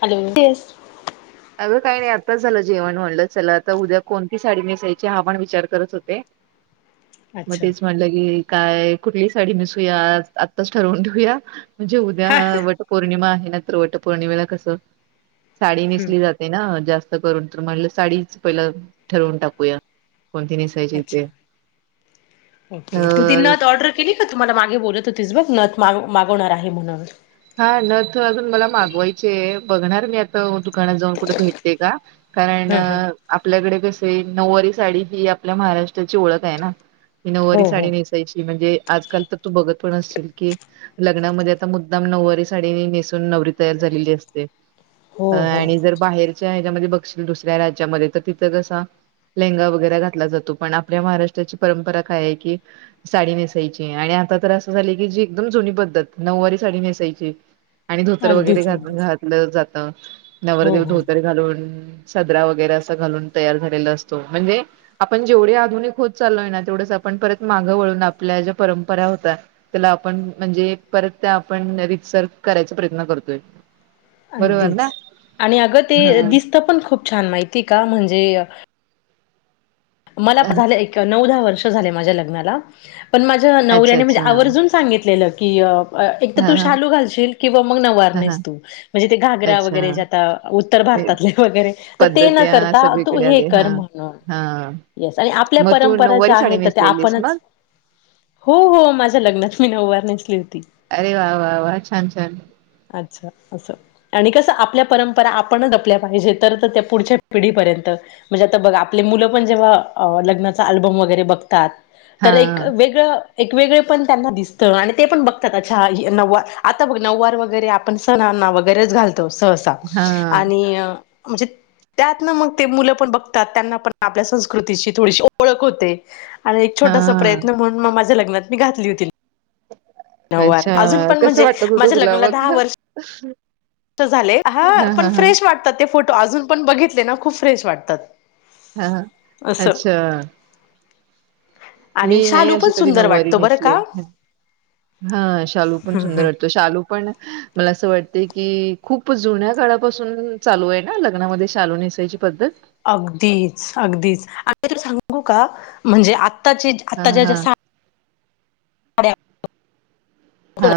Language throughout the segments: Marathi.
हॅलो अगं काय नाही आत्ताच झालं जेवण म्हणलं चला आता उद्या कोणती साडी नेसायची हा पण विचार करत होते. मग अच्छा तेच म्हटलं की काय कुठली साडी नेसूया आज आत्ताच ठरवून ठेऊया. म्हणजे उद्या हा वटपौर्णिमा आहे ना तर वटपौर्णिमेला कस सा जाते ना जास्त करून तर म्हणलं साडीच पहिलं ठरवून टाकूया. कोणती नेसायची अच्छा ते ओके तू ती तर नत ऑर्डर केली का तु मला मागे बोलत होतीस बघ नत माग मागवणार आहे म्हणून. हा नथ अ अजून मला मागवायची आहे बघणार मी आता दुकानात जाऊन कुठ भेटते का कारण ह अ ह आपल्याकडे कसय नऊवारी साडी ही आपल्या महाराष्ट्राची ओळख आहे ना ही हो नऊवारी हो साडी नेसायची म्हणजे आजकाल तर तू बघत पण असशील की लग्नामध्ये आता मुद्दाम नऊवारी साडी ने नवरी तयार झालेली असते हो हो आणि जर बाहेरच्या बघशील दुसऱ्या राज्यामध्ये तर तिथं कसा लेहंगा वगैरे घातला जातो पण आपल्या महाराष्ट्राची परंपरा काय आहे की साडी नेसायची आणि आता तर असं झालं आहे की एकदम जुनी पद्धत नऊवारी साडी नेसायची आणि धोतर वगैरे अगदीच घ अगदीच घातलं जात हो नवरदेव हो धोतर घालून सदरा वगैरे अस घालून तयार झाले असतो म्हणजे आपण जेवढे आधुनिक होत चालोय ना तेवढ परत माग वळून आपल्या ज्या परंपरा होत त्याला आपण म्हणजे परत त्या आपण रीतसर करायचा प्रयत्न करतो अगदीच आणि अगं ते हा दिसत पण खूप छान माहिती का म्हणजे मला झाले एक नऊ दहा वर्ष झाले माझ्या लग्नाला पण माझ्या अच्छा नवऱ्याने म्हणजे अच्छा आवर्जून सांगितलेलं की एक तर हा तू हा शालू घालशील किंवा मग नवार हा हा नाहीस तू म्हणजे ते घागरा अच्छा वगैरे ज उत्तर भ ते भारतात वगैरे तर ते पद्धती न हा करता तू सगळीकडे हे आले कर हा म्हणून हा येस आणि आपल्या मग तू परंपरा नऊवारी ज्या साडी आहेत तर त्या नेसलेलीस आपणच मग हो हो माझ्या लग्नात मी नववार नस अरे वा वा वाह छान छान अच्छ असं आणि कसं आपल्या परंपरा आपण आपल्या पाहिजे तर तर त्या पुढच्या पिढीपर्यंत म्हणजे आता बघा आपले मुलं पण जेव्हा लग्नाचा आल्बम वगैरे बघतात हा तर एक वेगळं एक वेगळे पण त्यांना दिसतं आणि ते पण बघतात अच्छा नववार आता बघ नववार वगैरे आपण सण वगैरेच घालतो सहसा हा आणि म्हणजे त्यात ना मग ते मुलं पण बघतात त्यांना पण आपल्या कृतीची थोडीशी ओळख होते आणि एक छोटासा हा प्रयत्न म्हणून म माझ्या लग्नात मी घातली होती नवार अच्छा अजून पण कसं म्हणजे वाटत होतं माझ्या तुला लग्नाला मग दहा हा वर्ष झाले हा पण फ्रेश वाटतात ते फोटो अजून पण बघितले ना खूप फ्रेश वाटतात हा हा असं. अच्छा आणि मी नाही शालू पण असे कधी सुंदर नऊवारी वाटतो बरं का. नेसले हा शालू पण सुंदर हम्म. वाटतो शालू पण मला असं वाटते [inaudible] कि खूप जुन्या काळापासून चालू आहे ना लग्नामध्ये शालू नसायची पद्धत अगदीच अगदीच आणि तू सांगू का म्हणजे आ आताचे हा आत्ताच्या ज हा साड्या हा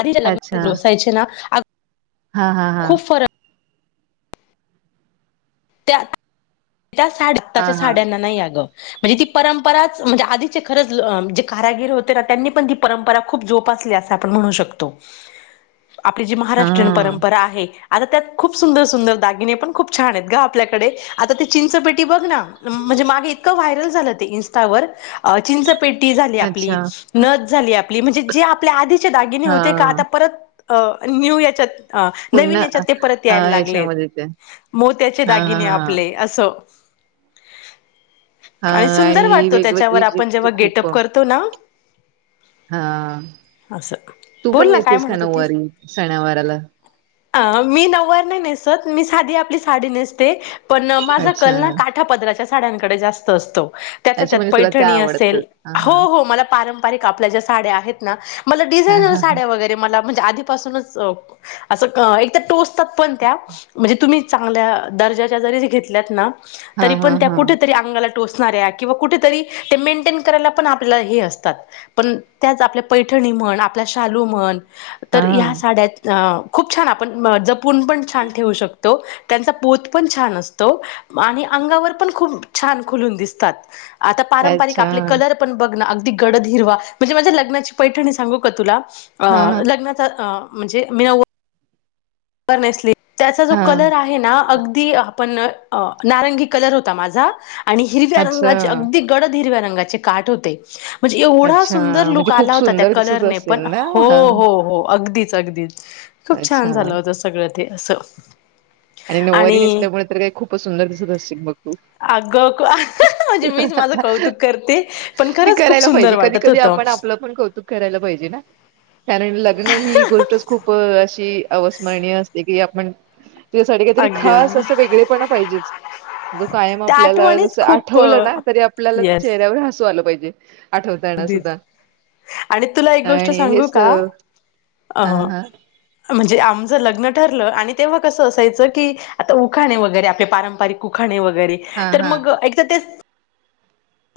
आधीच्या अच्छा लग्नाोसायचे ना हा हा हा खूप फरक त्या त्या हा साडताच्या हा साड्यांना नाही या ग म्हणजे ती परंपराच म्हणजे आधीचे खरच जे कारागिर होते ना त्यांनी पण ती परंपरा खूप जोप म्हण शो आपली जी महाराष्ट्रीय हा परंपरा आहे आता त्यात खूप सुंदर सुंदर दागिने पण खूप छान आहेत ग आपल्याकडे आता ती चिंचपेटी बघ ना म्हणजे माग इतकं व्हायरल झालं इस्टावरं पेटी झाली आपली अच्छा नद झाली आपली म्हणजे जे आपल्या आधीचे दागिने हा होते का आता परत अ न्यू याचत अ पुन्हा नवीन याच्यात ते परत हा यायला लागलेत याच्यामध्ये ते मोत्याचे हा हा दागिने हा आपले हो हा आणि सुंदर वाटतो त्याच्यावर वेगवेगळी जी आपण जेव्हा खूप गेटअप करतो ना हा असं तू पण बोल ना काय नेसतेस का म्हणत होतीस नऊवारी सणावाराला अ मी नवार नाही नेसत मी साधी आपली साडी नेसते पण माझा कल अच्छा ना काठा पदराच्या साड्यांकडे जास्त असतो त्या अच्छा त्यात म्हणजे तुला त्या पैठणी असेल आवडतात हा हो हा हो मला प ल्याड्या म ड हा आण हा म्हण त अर्जाचा जरी घेतल्यात ना हा तरीपण हा त्या हा कुठेतरी अंगाला टोच साऱ्या किंवा कुठेतरी ते मेन्टेन करायला पण आपल्याअसतात पण त्या आपल्या पै म्हण आपल्या शालू म्हण तर ह्या हा साड्या अ खूप छान आपण जपून पण छान ठेवू शकतो, त्यांचा पोत पण छान असतो तो, म आणि अंगावर पण खूप छान खुलून दिसतात. आता पारंपरिक अच्छा आपले कलर पण बघ ना अगदी गडद हिरवा, म्हणजे माझ्या लग्नाची पैठणी सांगू का तुला? अ हा हा लग्नाचा आ म्हणजे मेव पर नेसली त्याचा जो हा कलर आहे ना अगदी पण अ नारंगी कलर होता माझा, आणि हिरव्या अच्छा रंगाची अगदी गडद हिरव्या रंगाचे काठ होते. म्हणजे एवढा अच्छा सुंदर म्हणजे लुक खूप आला होता त्या सुंदर दिसत कलरने असेल पण, ना हो हा हो हो अगदी च अगदी खूप अच्छा छान झालं होत सगळं ते असं आणि नऊवारी नेसल्यामुळे तर काही खूपच सुंदर दिसत असशील मग तू? अगं अहाहा म्हणजे मीच माझं कौतुक करते, पण खरंच खूप सुंदर वाटत होतं. तुला पण कौतुक करायला पाहिजे ना, कारण लग्न ही गोष्टच खूप अश् की अवस्मरणीय असते कि आपण, त्याच्यासाठी काहीतरी अगदी खास अगदी असं वेगळेपणा पाहिजेच. जो कायम त्या आपल्याला आठवणीच जसं खूप आठवलं ना, तरी आपल्याला येस चेहऱ्यावर हसू आलं पाहिजे. आठवताना अगदीच सुद्धा. आणि तुला एक गोष्ट आणि सांगू हेच का? अ हा हा म्हणजे आ ज लग्न ठरलं आणि तेव्हा कसं असायच की, आता उखाणे वगैरे आपले पारंपरिक उखाणे व गरे, हा तर हा मग एक त ते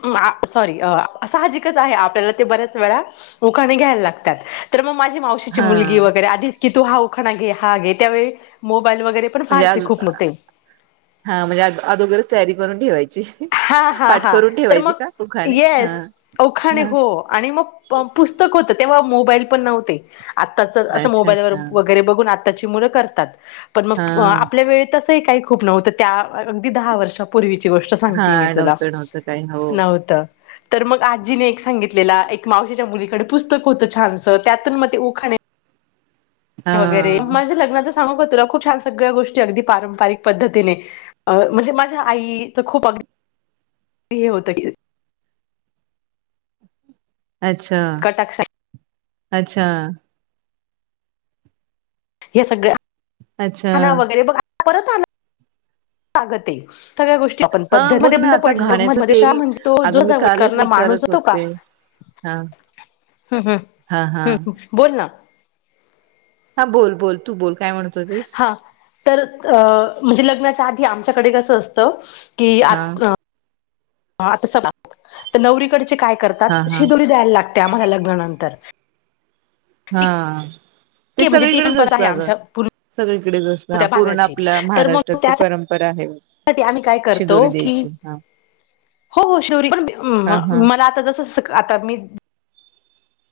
मां सॉरी आ साहजिकच आहे आपल्याला ते बऱ्याच वेळा, उखाणे घ्यायला लागतात, तर मग मा मावशीची हा मुलगी वैगरे आधीच की तू हा उखाणा घे हा घे त्यावेळी मो म्हणजे आज हा म्हणजे आ आदोगरच तयारी करून ठेवायची. हा हा पाठ हा करून तर ठेवायची मग का पुखाणे येस, हा उखाणे हा हो आणि मग पुस्तक होत ते तेव्हा मोबाईल पण नव्हते, आता तर असं अच्छा मोबाईलवर अच्छा वगैरे बघून आत्ताची मुलं करतात. पण हा मग आपल्या वेळेत तसंही काही खूप नव्हतं त्या अगदी दहा वर्षापूर्वीची गोष्ट सांग हा ती मी तुला, नव्हतं नव्हतं काय हो नव्हतं. तर मग आजीने एक सांगितलेला, एक मावशीच्या मुलीकडे पुस्तक होतं छानसं त्यातून मग ते उखाणे हा वगैरे, म माझ्या लग्नाचंच का तुला? खूप छान सगळ्या गोष्टी अगदी पारंपरिक पद्धतीने, म्हणजे माझ्या आईचं खुप अग [inaudible] हे होतं की अच्छा, कटाक्ष अच्छा हे सगळं अच्छा खना वगैरे बघ परत आगं ते सगळ्या गोष्टी पण हा पद्धती म बघ ना बंद आता पडलं [unintelligible] घाण्याचं तेल म्हणजे तो जो अगं मी सजावट कालच करणार माणूस विचारच होतो का? होते हा हम्म हम्म हा हा हम्म हम् बोल ना हा बोल बोल तू बोल. काय म्हणत होतीस? हा तर अ म्हणजे लग्नाच्या आधी आमच्याकडे कसं असतं की आ हा ह आता सदा, तर नवरीकडचे काय करतात, हा हा शिदोरी द्यायला लाग त्या म्हणे लग्नानंतर ठीक हा, ते आहे म्हणजे ती सगळीकडेच परंपरा असतं आहे अगं आमच्या पूर्ण सगळीक च असतं, ह त्या पूर्ण भागाची आपल्या तर महाराष्ट्रात मग ती त्यासाठी परंपरा आहे. आम्ही काय करतो शिदोरी की द्यायची हा. हो हो शिवरी पण, हा हा मला आता जसं आता मी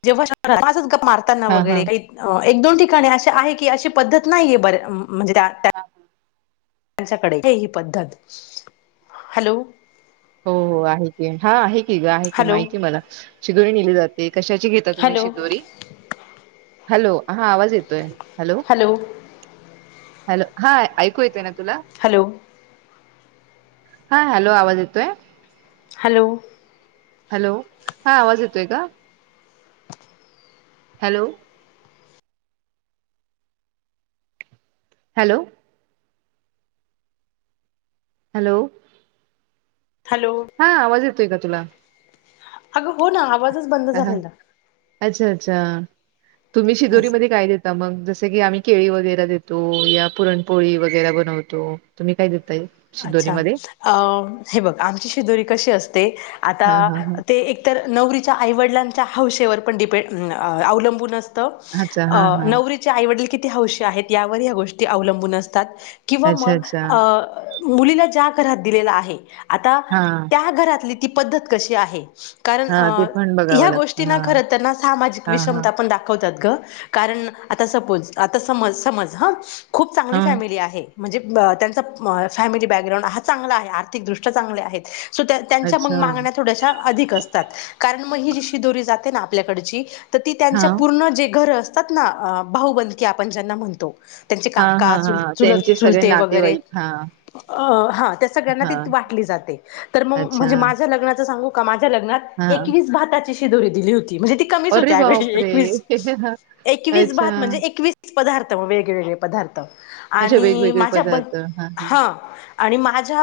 जेव्हा [unintelligible] मारताना हा हा वगैरे काही एक दोन ठिकाणी अशे आहे की अशी पद्धत नाहीये बर म्हणजे त्या त्यांच्याकडे हे ही पद्धत, हॅलो हो हो आहे की हा आहे की आहे की हॅलो माहितीय मला चिघून नले जाते कशाची घेता तुम्ही हॅलो शिदोरी हॅलो हा आवाज येतोय हॅलो हॅलो हा ऐकू येत ना तुला हॅलो हा हॅलो आवाज येतोय हॅलो हॅलो हा आवाज येतोय का हॅलो हॅलो हॅलो हॅलो हा आवाज येतोय का तुला अग हो ना आवाज अच्छा अच्छा तुम्ही शिदोरी असं म काय देता मग जस की आम्ही केळी वगैरे देतो या पुरणपोळी वगैरे बनवतो तुम्ही काय देतो अच्छा अ हे बघ आमची शिजोरी कशी असते ते आता हा हा हा ते एकत नवरीच्या आईवडिलांच्या हौशेवर पण डिपेंड अवलंबूनच अच्छा अ हा हा नवरीच्या आईवडील किती हौशी आहेत यावर या्या गोष्टी अवलंबूनात किंवा अच्छा मग अच्छा मुलीला ज्या घरात दिलेला आहे आता हा त्या घरातली ती पद्धत कशी आहे कारण हा ते अ पण ह्या बघावं लागतं गोष्टीना हा खरं तरना सामाजिक हा हा विषमता आपण दाखवतात कारण आता सपोज आता समज समज ह खूप चांगली हा फॅमिली आहे म्हणजे त्यांचा फॅमिली बॅकग्राउंड हा चांगला आहे आर्थिकदृष्ट्या चांगल्या आहेत सो त्या त्यांच्या मग अच्छा मागण्या थोड्याश्या अधिक असतात कारण मग ही जीशी दोरी जाते ना आपल्याकडची तर ती हा त्यांच्या पूर्ण जे घरं असतात ना भाऊबंदी आपण ज्यांना म्हणतो त्यांचे हा हा काका चुल हा त्यांचे चुलत सगळे चुलते वगैरे नातेवाईक हा अ हा त्या सगळ्यांना हा त वाटली जाते तर मग अच्छा म्हणजे माझ लग्नाच सांगू का मा लग्नात हा एकवीस भाताची शि दोरी दिली होती म्हणजे ती कमीच अरे होतेवे बापरे एक हा अच्छा. एकसात म्हणजे पदार्थ वेगवेगळे पदार्थ अच्छा आणि वेगवेगळे माझ्या ब पदार्थ. हां, हां. हा आणि माझ्या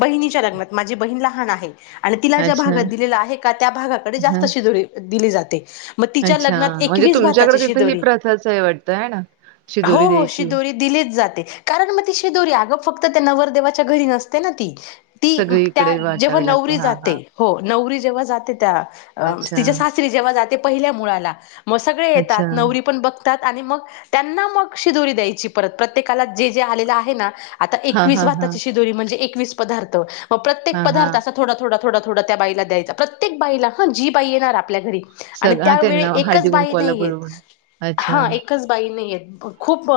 बहिणीच्या लग्नात माझी बहीण लहान आहे आणि तिला ज्या अच्छा. भागात दिलेला आहे का त्या भागाकडे जास्त हां. शिजोळी दिली जाते मग तिच्या अच्छा. लग्नात म्हणजे एकवीस भाताची तुमच्याकडे तिथे ही शिजोरी प्रथाच आहे वाटतं आहे ना? हो शिदोरी हो द्यायची. शिदोरी दिलीच जाते कारण मग ती शिदोरी अग फक्त त्या नवरदेवाच्या घरी नसते ना ती ती त्या सगळीकडे जेव्हा वाटावी लागते. नवरी हां, जाते हां. हो नवर जेव्हा जाते त्या अच्छा. ति सासरी जेव्हा जाते पहिल्या मुळाला मग सगळे अच्छा. येतात नवरी पण बघ आणि मग त्यांना मग शिजोरी द्यायची परत प्रत्येकाला जे जे आलेलं आहे ना आता हां, एकवीस हां, हां. भाताची शिजोरी म्हणजे एकवीस पदार्थ मग प्रत्येक हां, पदार्थ हां. असा थोडा थोडा थोडा थोडं त्या बाईला द्यायचा प्रत्येक बाला हा जी पा येणार आपल्या घरी आणि सग हां त्यावेळी त्यांना एकच हळदी बाई कुंकवाला नाही आहेत बोलवून. अच्छा. हा एकच बाई नाही आहेतेत खूप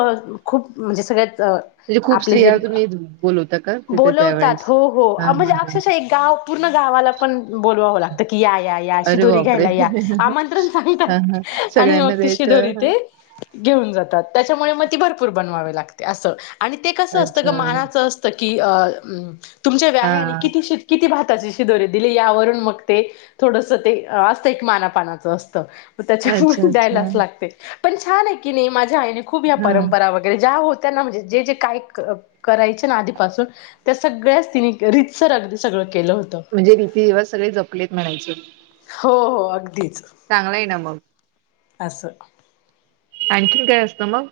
खूप म्हणजे सगळ्यात म्हणजे खूप बतात स्त्रिया तुम्ही बोलवता का तिथे त्यावेेळेस? हां, म्हणे हां, हां. अशाव पूर्ण गावाला पण बोलवावं लागत की या या या अशी अरे दोरी बापरे! घ्यायला या आमंत्रण हां, हां. सांगतात आणि मग सगळ्यांना द्यायचं. त हां. घेऊन जातात त्याच्यामुळे मगी भरपूर बनवावे लागते अस आणि ते कस असतं ग अच्छा. मानाच असत की अ तुमच्या व्या आहे आणि हां. किती किती [unintelligible] त्याची शिदोरीे दिली यावरून मग ते थोडस ते असतं एक मानापानाचं असत त्याच्या अच्छा, मुळे अच्छा. द्यायलाच लागतयं. पण छान हायकी नी माझ्या आईने खूप या हां. परंपरा वगैरे ज्या होत - - त्यांना म्हणजे जेजे काय करायचे ना आधीपासून त्या सगळ्याच तिनं रितसर अगदी सगळं केलं होतं म्हणजे रीती रिवाज सगळे जपलेत म्हणायचे. हो, हो. अगदीच. चांगल हाय ना मग. अस. आणखीन काय असतं मग?